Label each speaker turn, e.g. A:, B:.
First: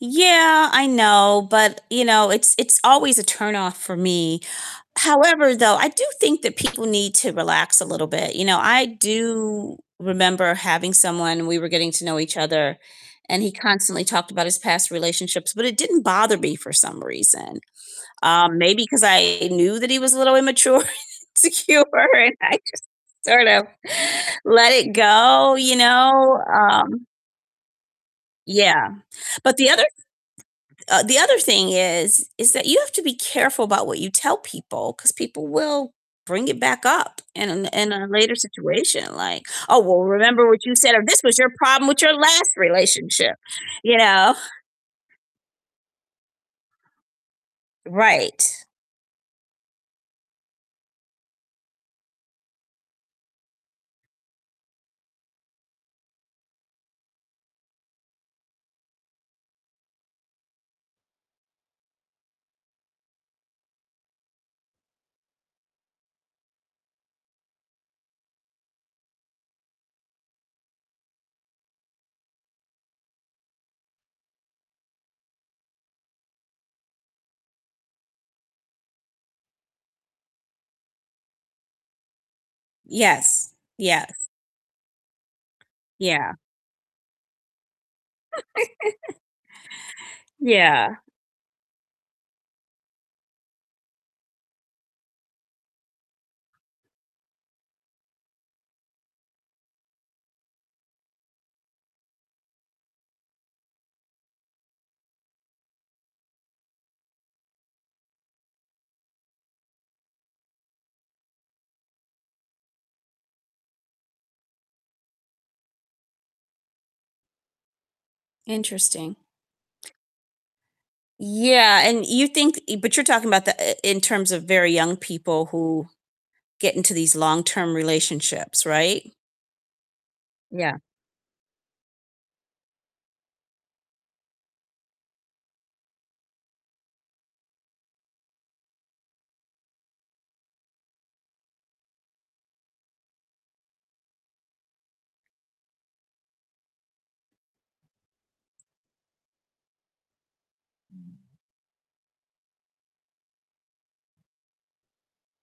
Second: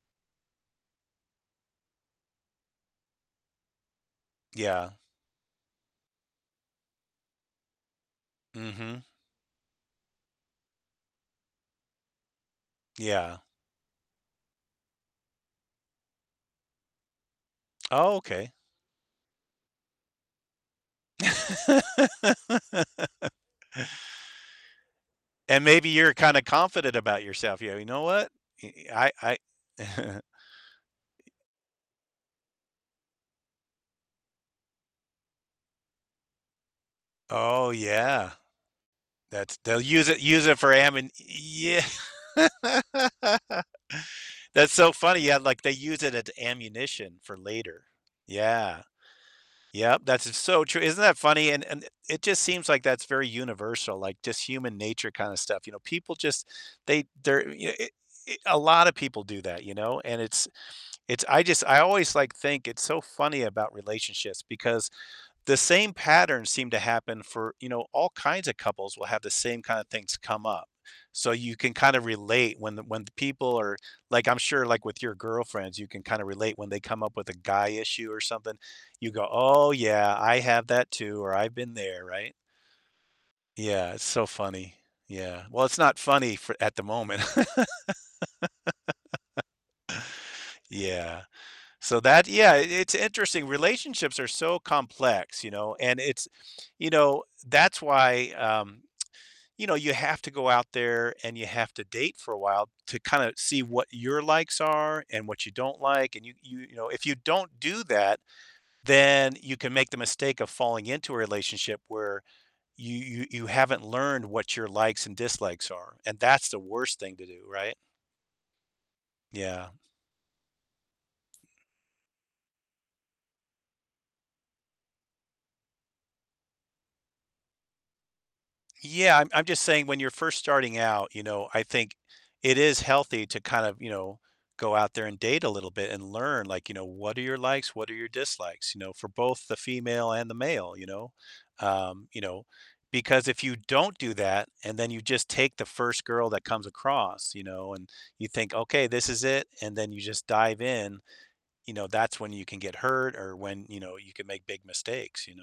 A: Yeah, I know, but, you know, it's it's always a turn-off for me.
B: Yeah.
A: However, though, I do think that people need to relax a little bit. You know, I
B: Mhm.
A: do remember having someone we were getting to know each other,
B: Yeah.
A: and he constantly talked about his past relationships, but it didn't bother me for some reason.
B: Oh, okay.
A: Um, maybe 'cause I knew that he was a little immature and insecure and I just sort of let it go,
B: And
A: you
B: maybe you're
A: know?
B: kinda confident
A: Um
B: about yourself. Yeah, you know what? I
A: Yeah.
B: i I
A: But the
B: I
A: other uh, the other thing is, is that you have to be careful about what you tell people 'cause people will bring it back up in a
B: Oh,
A: in a
B: yeah.
A: later situation like,
B: That's
A: "Oh,
B: they'll
A: well
B: use it use
A: remember
B: it
A: what
B: for
A: you said," or,
B: ammon
A: "This was your
B: y
A: problem with your
B: yeah.
A: last relationship." You know?
B: That's so funny. Yeah, like, they use it at ammunition for later.
A: Right.
B: Yeah. Yep, that's s so true, isn't that funny, and and it just seems like that's very universal, like, just human nature kinda stuff, you know? People just they they're y e a lot of people do that, you know? And it's it's I just I always, like, think it's so funny about relationships because the same patterns seem to happen for you know, all kinds of couples will have the same kind of things come up. So you can kind of relate when the when the people are like, I'm sure, like, with your girlfriends, you can kinda relate when they come up with a guy issue or something. You go, "Oh yeah, I have that too," or, "I've been there," right?
A: Yes.
B: Yeah, so
A: Yes.
B: funny. Yeah. Well, it's not
A: Yeah.
B: funny for at the moment.
A: Yeah.
B: Yeah. So that yeah, it's interesting. Relationships are so complex, you know? And it's you know, that's why, um, you know, you have to go out there and you have to date for a while to kinda see what your likes are and what you don't like, and you you you know, if you don't do that, then you can make the mistake of falling into a relationship where you you you haven't learned what your likes and dislikes are, and that's the worst thing to do, right?
A: Interesting.
B: Yeah.
A: Yeah, and you think e but you're talking about the i in terms of very young people who get into these long-term relationships, right?
B: Yeah, I'm I'm just saying when you're first starting
A: Yeah.
B: out, you know, I think it is healthy to kind of, you know, go out there and date a little bit and learn, like, you know, what are your likes, what are your dislikes, you know, for both the female and the male, you know? Um, you know, because if you don't do that, and then you just take the first girl that comes across, you know, and you think, "Okay, this is it," and then you just dive in, you know, that's when you can get hurt or when, you know, you can make big mistakes, you know?